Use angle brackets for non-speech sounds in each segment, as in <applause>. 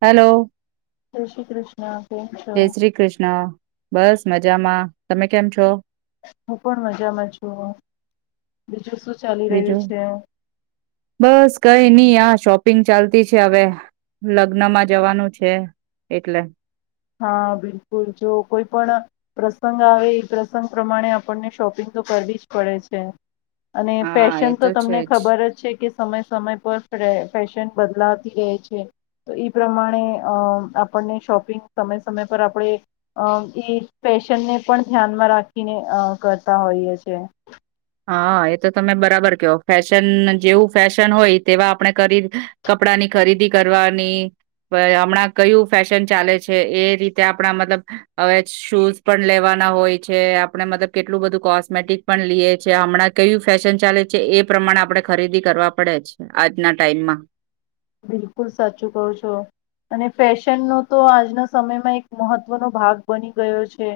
Hello. જય શ્રી કૃષ્ણ. કેમ છો જય શ્રી કૃષ્ણ. બસ મજામાં તમે કેમ છો? હું પણ મજામાં છુ. બીજું શું ચાલી રહ્યું બીજું છે? બસ કઈ નહી આ શોપિંગ ચાલતી છે. હવે લગ્ન માં જવાનું છે એટલે. હા, બિલકુલ જો કોઈ પણ પ્રસંગ આવે એ પ્રસંગ પ્રમાણે આપણને શોપિંગ તો કરવી જ પડે છે અને હા ફેશન એ તો છે તમને ખબર જ છે કે સમય સમય પર ફે-ફેશન બદલાતી રહે છે. તો એ પ્રમાણે આપણને શોપિંગ સમય સમય પર આપણે અ-એ ફેશનને પણ ધ્યાનમાં રાખીને કરતા હોઈએ છેએ. હા એ તો તમે બરાબર કવ ફેશન જેવું ફેશન હોય તેવા આપણે કરી કપડાની ખરીદી કરવાની હમણાં હા એતો તમે બરાબર કયો જેવું ફેશન હોય કાપડની ખરીદી કરવાની. કયું ફેશન ચાલે છે. એ રીતે આપણા મતલબ હવે શૂઝ પણ લેવાના હોય છે આપણે મતલબ કેટલું બધું કોસ્મેટિક પણ લઈએ હમણાં કયું ફેશન ચાલે છે. એ પ્રમાણે આપડણે ખરીદી કરવા પડે છે. આજના ટાઈમમાં. બિલકુલ સાચું કહું છો અને ફેશનનો તો આજના સમયમાં એક મહત્વનો ભાગ બની ગયો છે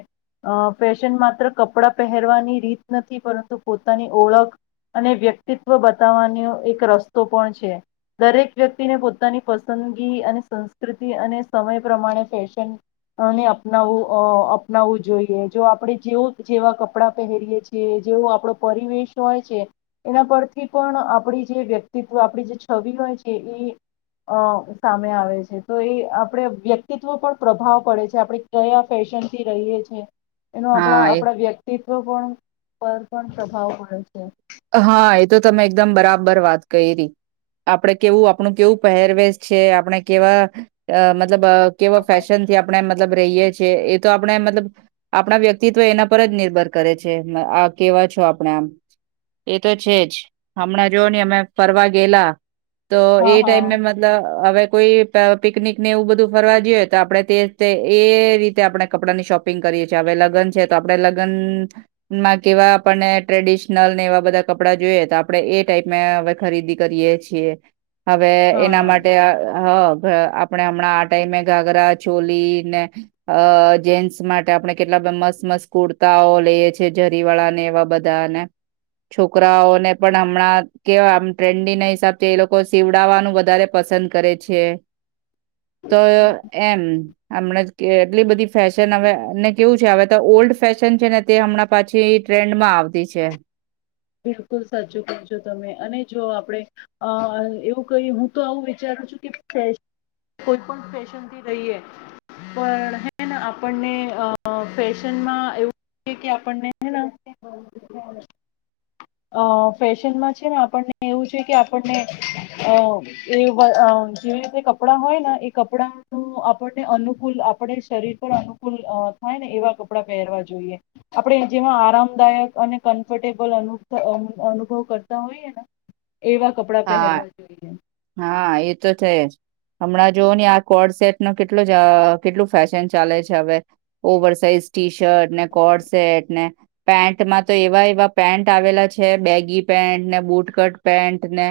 અ ફેશન માત્ર કપડાં પહેરવાની રીત નથી પરંતુ પોતાની ઓળખ અને વ્યક્તિત્વ બતાવવાનો એક રસ્તો પણ છે. દરેક વ્યક્તિને પોતાની પસંદગી અને સંસ્કૃતિ અને સમય પ્રમાણે ફેશનને અપનાવવું અપનાવવું જોઈએ જો આપણે જે જેવા કપડાં પહેરીએ છીએ જેવો આપણો પરિવેશ હોય છે એના પરથી પણ આપણી જે વ્યક્તિત્વ આપણી જે છવી હોય છે એ અ સામે આવે છે. તો એ આપણે વ્યક્તિત્વ પર પ્રભાવ પડે છે આપણે કયા ફેશન થી રહીએ છે એનું હા આપણા એ આપણા વ્યક્તિત્ પર પણ પ્રભાવ પડે છે. હા એ તો તમે એકદમ બરાબર વાત કરી ર આપણે કેવું આપણું કેવું પહેરવેશ છે આપણે કેવા મતલબ કેવા ફેશનથી આપણે મતલ રહીયએ છીએ એ તો આપણે મતલબ આપણા વ્યક્તિત્વ એના પર જ નિર્ભર કરે છે. આ કેવા છો આપણે આમ એ તો છે. જ હમણાં જોવ ને અમે ફરવા ગેલા તો હા એ હા ટાઈમ મે મતલબ અવે કો પિકનિક ને એવું બધું ફરવા જો તો આપણે એ રીતે આપણે કપડાની શોપિંગ કરીએ છીએ એ હ લગન છે. તો આપણે લગ્નમાં કેવા આપણને ટ્રેડિ નલ ને એવા બધા કપડાં જોઈએ તો આપડે એ ટાઈપ હ ખરીદી કરીએ છીએ. હવે એના માટે હા હ હ આપણે હમણાં આ ટાઈમે ઘાઘરા ચોલી ને અ જેન્સ માટે આપણે બ મસ મસ કુર્તાઓ લેયે છે ઝેરી વાળાને નેવા બધા ને. છોકરાઓને પણ હમણાં કેવા આમ ટ્રેન્ડી ના હિસાબથી એ લોકો સીવડાવાનું વધારે પસંદ કરે છે. તો એમ હમણા એટલી બધી ફેશન હવે કેવુ હવે ઓલ્ડ ફેશન છે. ને તે હમણાં પાછી ટ્રેન્ડમાં આવતી છે. બિલકુલ સાચું કહ્યું છે તમે અને જો આપડે અ એવું કહી હું તો આમ વિચારું છું કે <unintelligible> પણ ફેશન થી રહીયે પણ હે ને આપણને અ ફેશનમા એવુ એ કે આપણને હે ને <inaudible> અ ફેશનમાં છે. ને આપણને એવું છે કે આપણને અ એવ અ જેવી રીતે કપડાં હોયને એ કપડાનું આપણને અનુકૂલ આપડે શરીર પર અનુકૂલ થાય ને એવા કપડાં પહેરવા જોઈએ આપડે જેમાં આરામ દાયક અને કન્ફટે પળ અનુબ ધ અનુ અનુભવ કરતા હોઈએ ને. એવા કપડાં હા પહેરવા જોઈએ. હા એ તો છે જ હમણાં જોવ ને આ કોડસેેટ નો કેટલો જ કેટલું ફેશન ચાલે છે. હવે ઓવર સાઇઝ ટી શર્ટ ને કોડસેેટ ને પેન્ટમાં તો એવા એવા પેન્ટ આવેલા છે બેગી પેન્ટ ને બુટ કટ પેન્ટ ને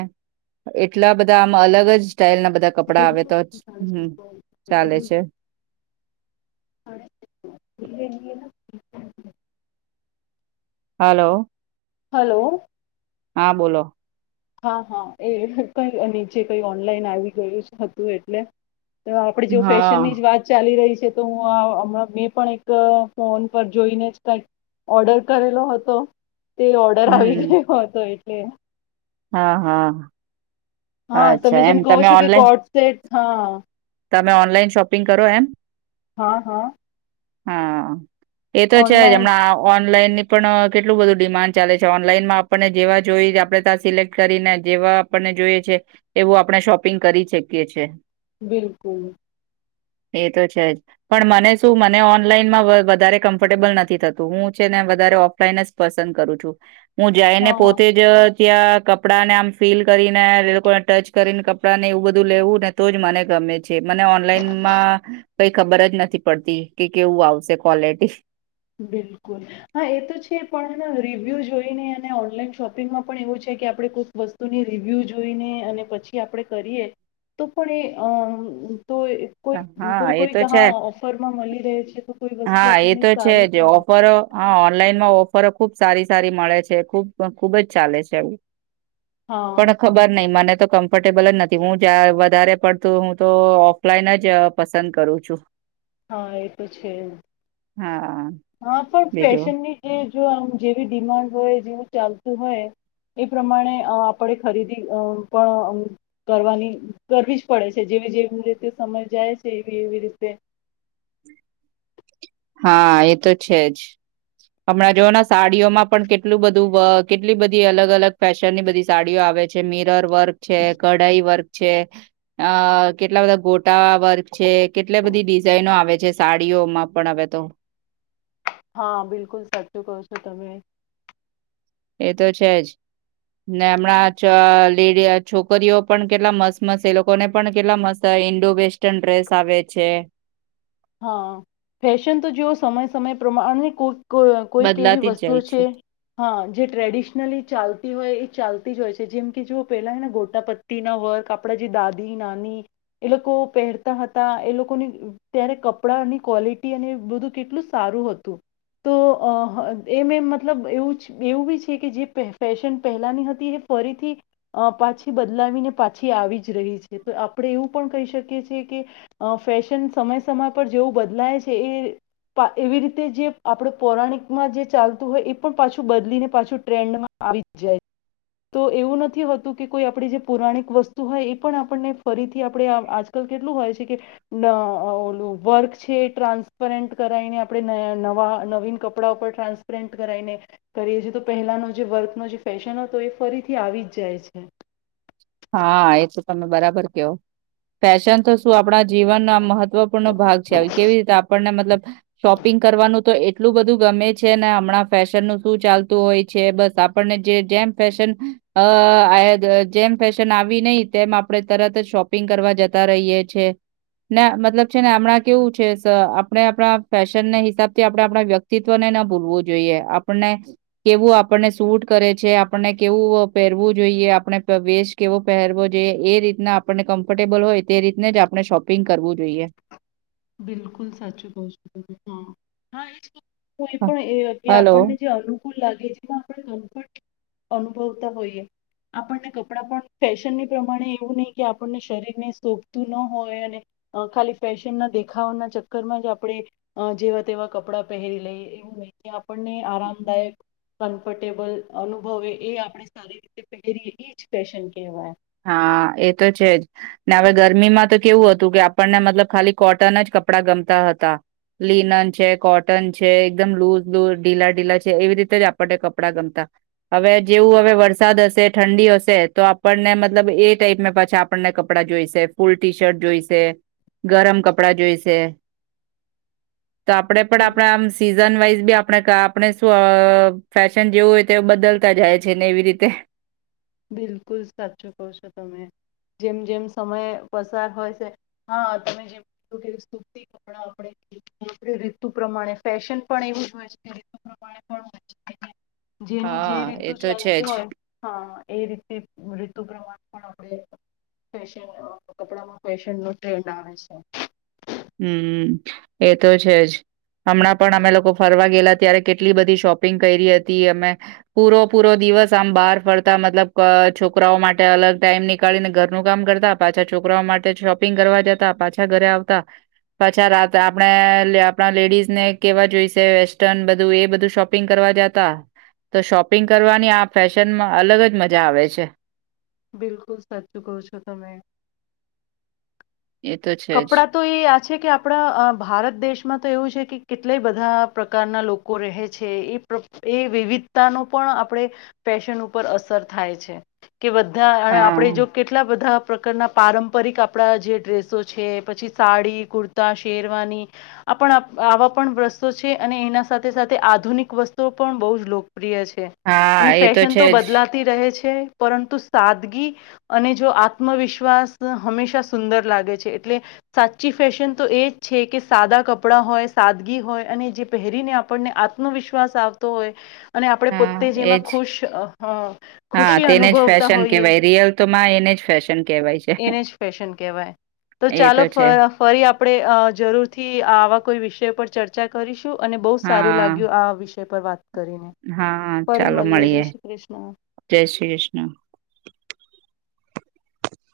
એ ટલા બધા આમાં અલગ જ સ્ટાઈલ ના બધા કપડા આવે તો જ હમ ચાલે છે. <inaudible> હાલો. હલો. હા. બોલો. હા હા એ કઈ નીચે કઈ ઓનલાઈન આવી ગયું હતું એટલે તો આપડે જો હા ફેશન ની જ વાત ચાલી રહી તો તુ હમણાં મી પણ એક ફોન પર જોઈને જ કઈક ઓર્ડર કરેલો હતો. તે ઓર્ડર આવી હમ ગયો હતો એ કે હા હા. હા તમે અચ્છા જેમ એમ કહો છો કે ઓનલાઈન કોટસેટ હા. તમે ઓનલાઈન શોપિંગ કરો એમ. હા હા. હા. એ તો છે જ ઓનલાઈન હમણાં ઓન લાઈન ની પણ કેટલું બધું ડિમાન્ડ ચાલે છે. ઓનલાઈનમાં આપણને જેવા જોઈ આપડે ત્યા સિલેક્ટ કરીને જેવા આપણને જોઈએ છે, એવું આપણે શોપિંગ કરી શકીએ છીએ. બિલકુલ. એ તો છે જ પણ મને શું મ ને ઓનલાઈનમાં વધારે કમ્ફર્ટેબલ નથી થતું, હું છે ને વધારે ઓફલાઈન જ પસંદ કરું છું. હું જઈને હા હા પોતે જ ક્યા કપડા ને આમ ફીલ કરીને એ લોકોને ટચ કરીને કપડાં ને એવું બધું લેવું ને તો જ મને ગમે છે. મને ઓનલાઈનમાં કઈ ખબર જ નથી પડતી. કે કેવું આવશે ક્વલિટી. બિલકુલ હા એ તો છે પણ રિવ્યૂ જોઈને અને ઓનલાઈન શોપિંગમાં પણ એવું છે કે આપડે કોઈક વસ્તુની રિવ્યૂ જોઈને અને પછી આપડે કરીએ તો પણ એ અ તો કોઈક હા કોઈ એ કોઈ ક તો હ છે ઓફરમાં મળી રહે છે તો કોઈ વસ્તુ હા એ આપણને તો છે સારી જે પણ ઓફરો હા ઓનલાઈનમાં ઓ પર ખુબ સારી સારી મળે છે, ખૂબ ખુબ જ ચાલે છે આવું. હા ખબર નહી મને તો કમ ટેબલ જ નથી, હું જ્યાં વધારે પ ડતું હું તો ઓફલાઈન જ પસંદ કરું છું. હા, એ તો છે. હા. હા પણ બીજું ફશનની જે જો આમ જેવી ડિમાન્ડ હોય, જેવું ચાલતું હોય, એ પ્રમાણે અ, આપણે ખરીદી અ, પણ, અ, કરવાની, કરવી જ પડે છે, જેવી જેવી રીતે સમય જાય છે, એવી એવી રીતે હા, એ તો છે જ. હમણાં જોઓ ના, સાડીઓમાં પણ કેટલું બધું, કેટલી બધી અલગ અલગ ફેશનની બધી સાડીઓ આવે છે, મિરર વર્ક છે, કઢાઈ વર્ક છે, અ કેટલા બધા, ગોટા વર્ક છે, કેટલી બધી ડિઝાાઈનો આવે છે સાડીઓમાં પણ હવે તો હા, બિલકુલ સાચું કહો છો તમે એ તો છે જ. ને હમણાં લેડી, છોકરીઓ પણ કેટલા મસ્ત મસ્ત, એ લોકોને પણ કેટલા મસ્ત ઈન્ડો વેસ્ટર્ન ડ્રેસ આવે છે. હા ફેશન તો જોવો સમય સમય પ્રમાણની કોઈ કો કોઈક એવી બદલાતી જ વસ્તુઓ જાય છે, હા, જે ટ્રેડિશનલી ચાલ હોય એ ચાલતી જ હોય છે, જેમ કે જુઓ પેલા હેને, ગોટા પત્તીના વર્ક, આપણા જે દાદી નાની એ લોકો પહેરતા હતા એ લોકોની ત્યારે કપડાંની ક્વોલિટી અને બધું કેટલું સારું હતું. તો અ, એમ એમ મતલબ એવું એવું બી છે કે જે ફેશન પહેલાંની હતી એ ફરીથી અ પાછી બદલાવીને પાછી આવી જ રહી છે, તો આપણે એવું પણ કહી શકીએ છીએ કે ફેશન સમય સમય પર જેવું બદલાય છે, એ એવી રીતે જે આપડ પૌરાણિકમાં જે ચાલતું હોય એ પણ પાછું બદલીને પાછું ટ્રેન્ડમાં આવી જ જાય. તો એવું નથી હોતું કે કોઈ આપણી જે પુરાણિક વસ્તુ હોય એ પણ આપણને ફરીથી થી આપણે, આજકાલ કેટલું હોય છે કે ન બોલ વર્ક છે એ ટ્રાન્સફર કરાઈને આપણે નયા નવીન કપડા ઉપર ટ્રાન્સપરેન્ટ કરાવાઈને કરીએ છીએ, તો પહેલાનો જે વર્કનો જે ફેશન હતો, એ ફરીથી આવી જ જાય છે. હા એ તો તમે બરાબર કેવ, ફેશન તો શું આપણા જીવનનો આ મહત્વપૂર્ણો ભાગ છે, આવી કેવી રીતે આપણને મતલબ સોપિંગ કરવાનું તો એટલું બધું ગમે છે ને હમણાં ફેશનનું સુ ચાલતું હોય છે, બસ આપણને જે જેમ ફેશન <unintelligible> જેમ ફેશન આવી નહી તેમ આપણે તરત જ શોપિંગ કરવા જતા રહીએ છે. ને મતલબ છે ને હમણાં કેવું છે સ આપણે આપણા ફેશન હિસાબથી આપણે આપણા વ્યક્તિત્વને ના ભૂલવું જોઈએ, આપણને કેવુ, આપણને સૂટ કરે છે, આપણને કેવું પહેરવું જોઈએ, આપણે વેશ કેવો પહેરવો જોઈએ, એ રીતના આપણને કમ્ફર્ટેબલ હોય, તે રીતને જ આપણે શોપિંગ કરવું જોઈએ. બિલકુલ સાચી બહુ <unintelligible> કોઈ હ- પણ એ કે હલો. આપણને જે અનુ લાગે જેમા આપ કમફટ અનુભવતા હોઈએ, આપણને કપડા પણ ફેશનની પ્રમાણે, એવું નહી કે આપણને શરીરને સોભતું ન હોય અને ખાલી ફેશન ના દેખ દખાવના ચક્કરમાં જ આપણે જેવા તેવા કપડાં પહેરી લઈએ, એવું નહિ, આપણને આરામદાયક કમ્ફર્ટેબલ અનુભવે એ આપણે સારી રીતે પહેરીએ, એ જ ફેશન કહેવાય. હા, એ તો છે જ. ને હવે ગરમીમાં તો કેવું હતું કે આપણને મતલબ ખાલી કોટન જ કપડાં ગમતા હતા, લિનન છે, કોટન છે એકદમ લૂઝ લૂઝ ઢીલા ઢીલા છે એવી રીતે જ આપણને કપડાં ગમતા હવે જેવું હવે વરસાદ હસે, ઠંડી હસે તો આપણને મતલબ એ ટાઈપ પાછા આપણને કપડાં જોઈસે, ફૂલ ટી શર્ટ જોઈસે, ગરમ કપડાં જોઈસે તો આપડે પણ આપડા આમ, સીઝ ઝન વાઈઝ બી આપણે, આપણે, સુ, અ ફેશન જેવું હોય, તે બદલતા જાય છે ને એવી રીતે બિલકુલ સાચું કહો છો તમે, જેમ જેમ સમય પસાર હોય છે, હા, તમે જેમ કીધું કે સુતી કપડા આપણે, મોસ્ટલી રિતુ પ્રમાણે, ફેશન પણ એવું જ હોય છે પ્રમાણે જેની જે હા રીતુ એ તો છે ચાલતી જ હોય, હા. એ રીતે રિતુ પ્રમાણે પણ આપણે, ફેશન, કપડામાં ફેશન નો ટ્રેન્ડ આવે છે. હમ, એ તો છે જ. હમણાં પણ અમે લોકો ફરવા ગેલા ત્યારે કેટલી બધી શોપિંગ કરી હતી અમે પૂરો પૂરો દિવસ આમ બહાર ફરતા મતલબ છોકરાઓ માટે અલગ ટાઈમ નીકળીને ઘરનું કામ કરતા પાછા છોકરાઓ માટે શોપિંગ કરવા જતા પાછા ઘરે આવતા પછા રાત આપણે આપણા લેડીઝને કેવા જોઈશે વેસ્ટર્ન બધું એ બધું શોપિંગ કરવા જતા તો શોપિંગ કરવાની આ ફેશનમાં અલગ જ મજા આવે છે. બિલકુલ સાચું કહો છો તમે એ તો છે જ. કપડાં તો એ આ છે કે આપણા ભારત દેશમાં તો એવું છે કે કેટલા બધા પ્રકારના લોકો રહે છે એ એ વિવિધતા ન પણ આપણે ફેશન ઉપર અસર થાય છે. કે બધા અને હા આપડે જો કેટલા બધા પ્રકારના પારંપરિક આપણા જે ડ્રેસો છે. છે પછી સાડી કુર્તા શેરવાની આ આવા પણ વ્રસ્તોો છે અને એના સાથે સાથે આધુનિક વસ્તુ પણ બહુ જ લોક પ્રિય છે અને હા એ ફેશન તો છે જ બદલાતી રહે છે. પરંતુ સાદગી અને જો આત્મવિશ્વાસ હંમેશા સુંદર લાગે છે. એટલે સાચી ફેશન તો એજ છે કે સાદા કપડાં હોય સાદગી હોય અને જે પહેરીને આપણને આત્મવિશ્વાસ આવતો હોય અને આપણે હા પોતે જેમાં એજ. ખુશ હા ખુશી તેને જ અનુભવતા ફેશન હોઈએ કેહેવાય રિયલ તો માં એને જ ફેશન કહેવાય છે. એને જ ફેશન કહેવાય. તો એ ચાલો છે ફ ફરી આપણે અ જરૂરથી આવા કોઈ વિષય પર ચર્ચા કરીશું. શું અને બહુ સારું હા લાગ્યું આ વિષ ય પર વાત કરીને હા ફરી ચાલો મળીએ જય શ્રી કૃષ્ણ જય શ્રી કૃષ્ણ.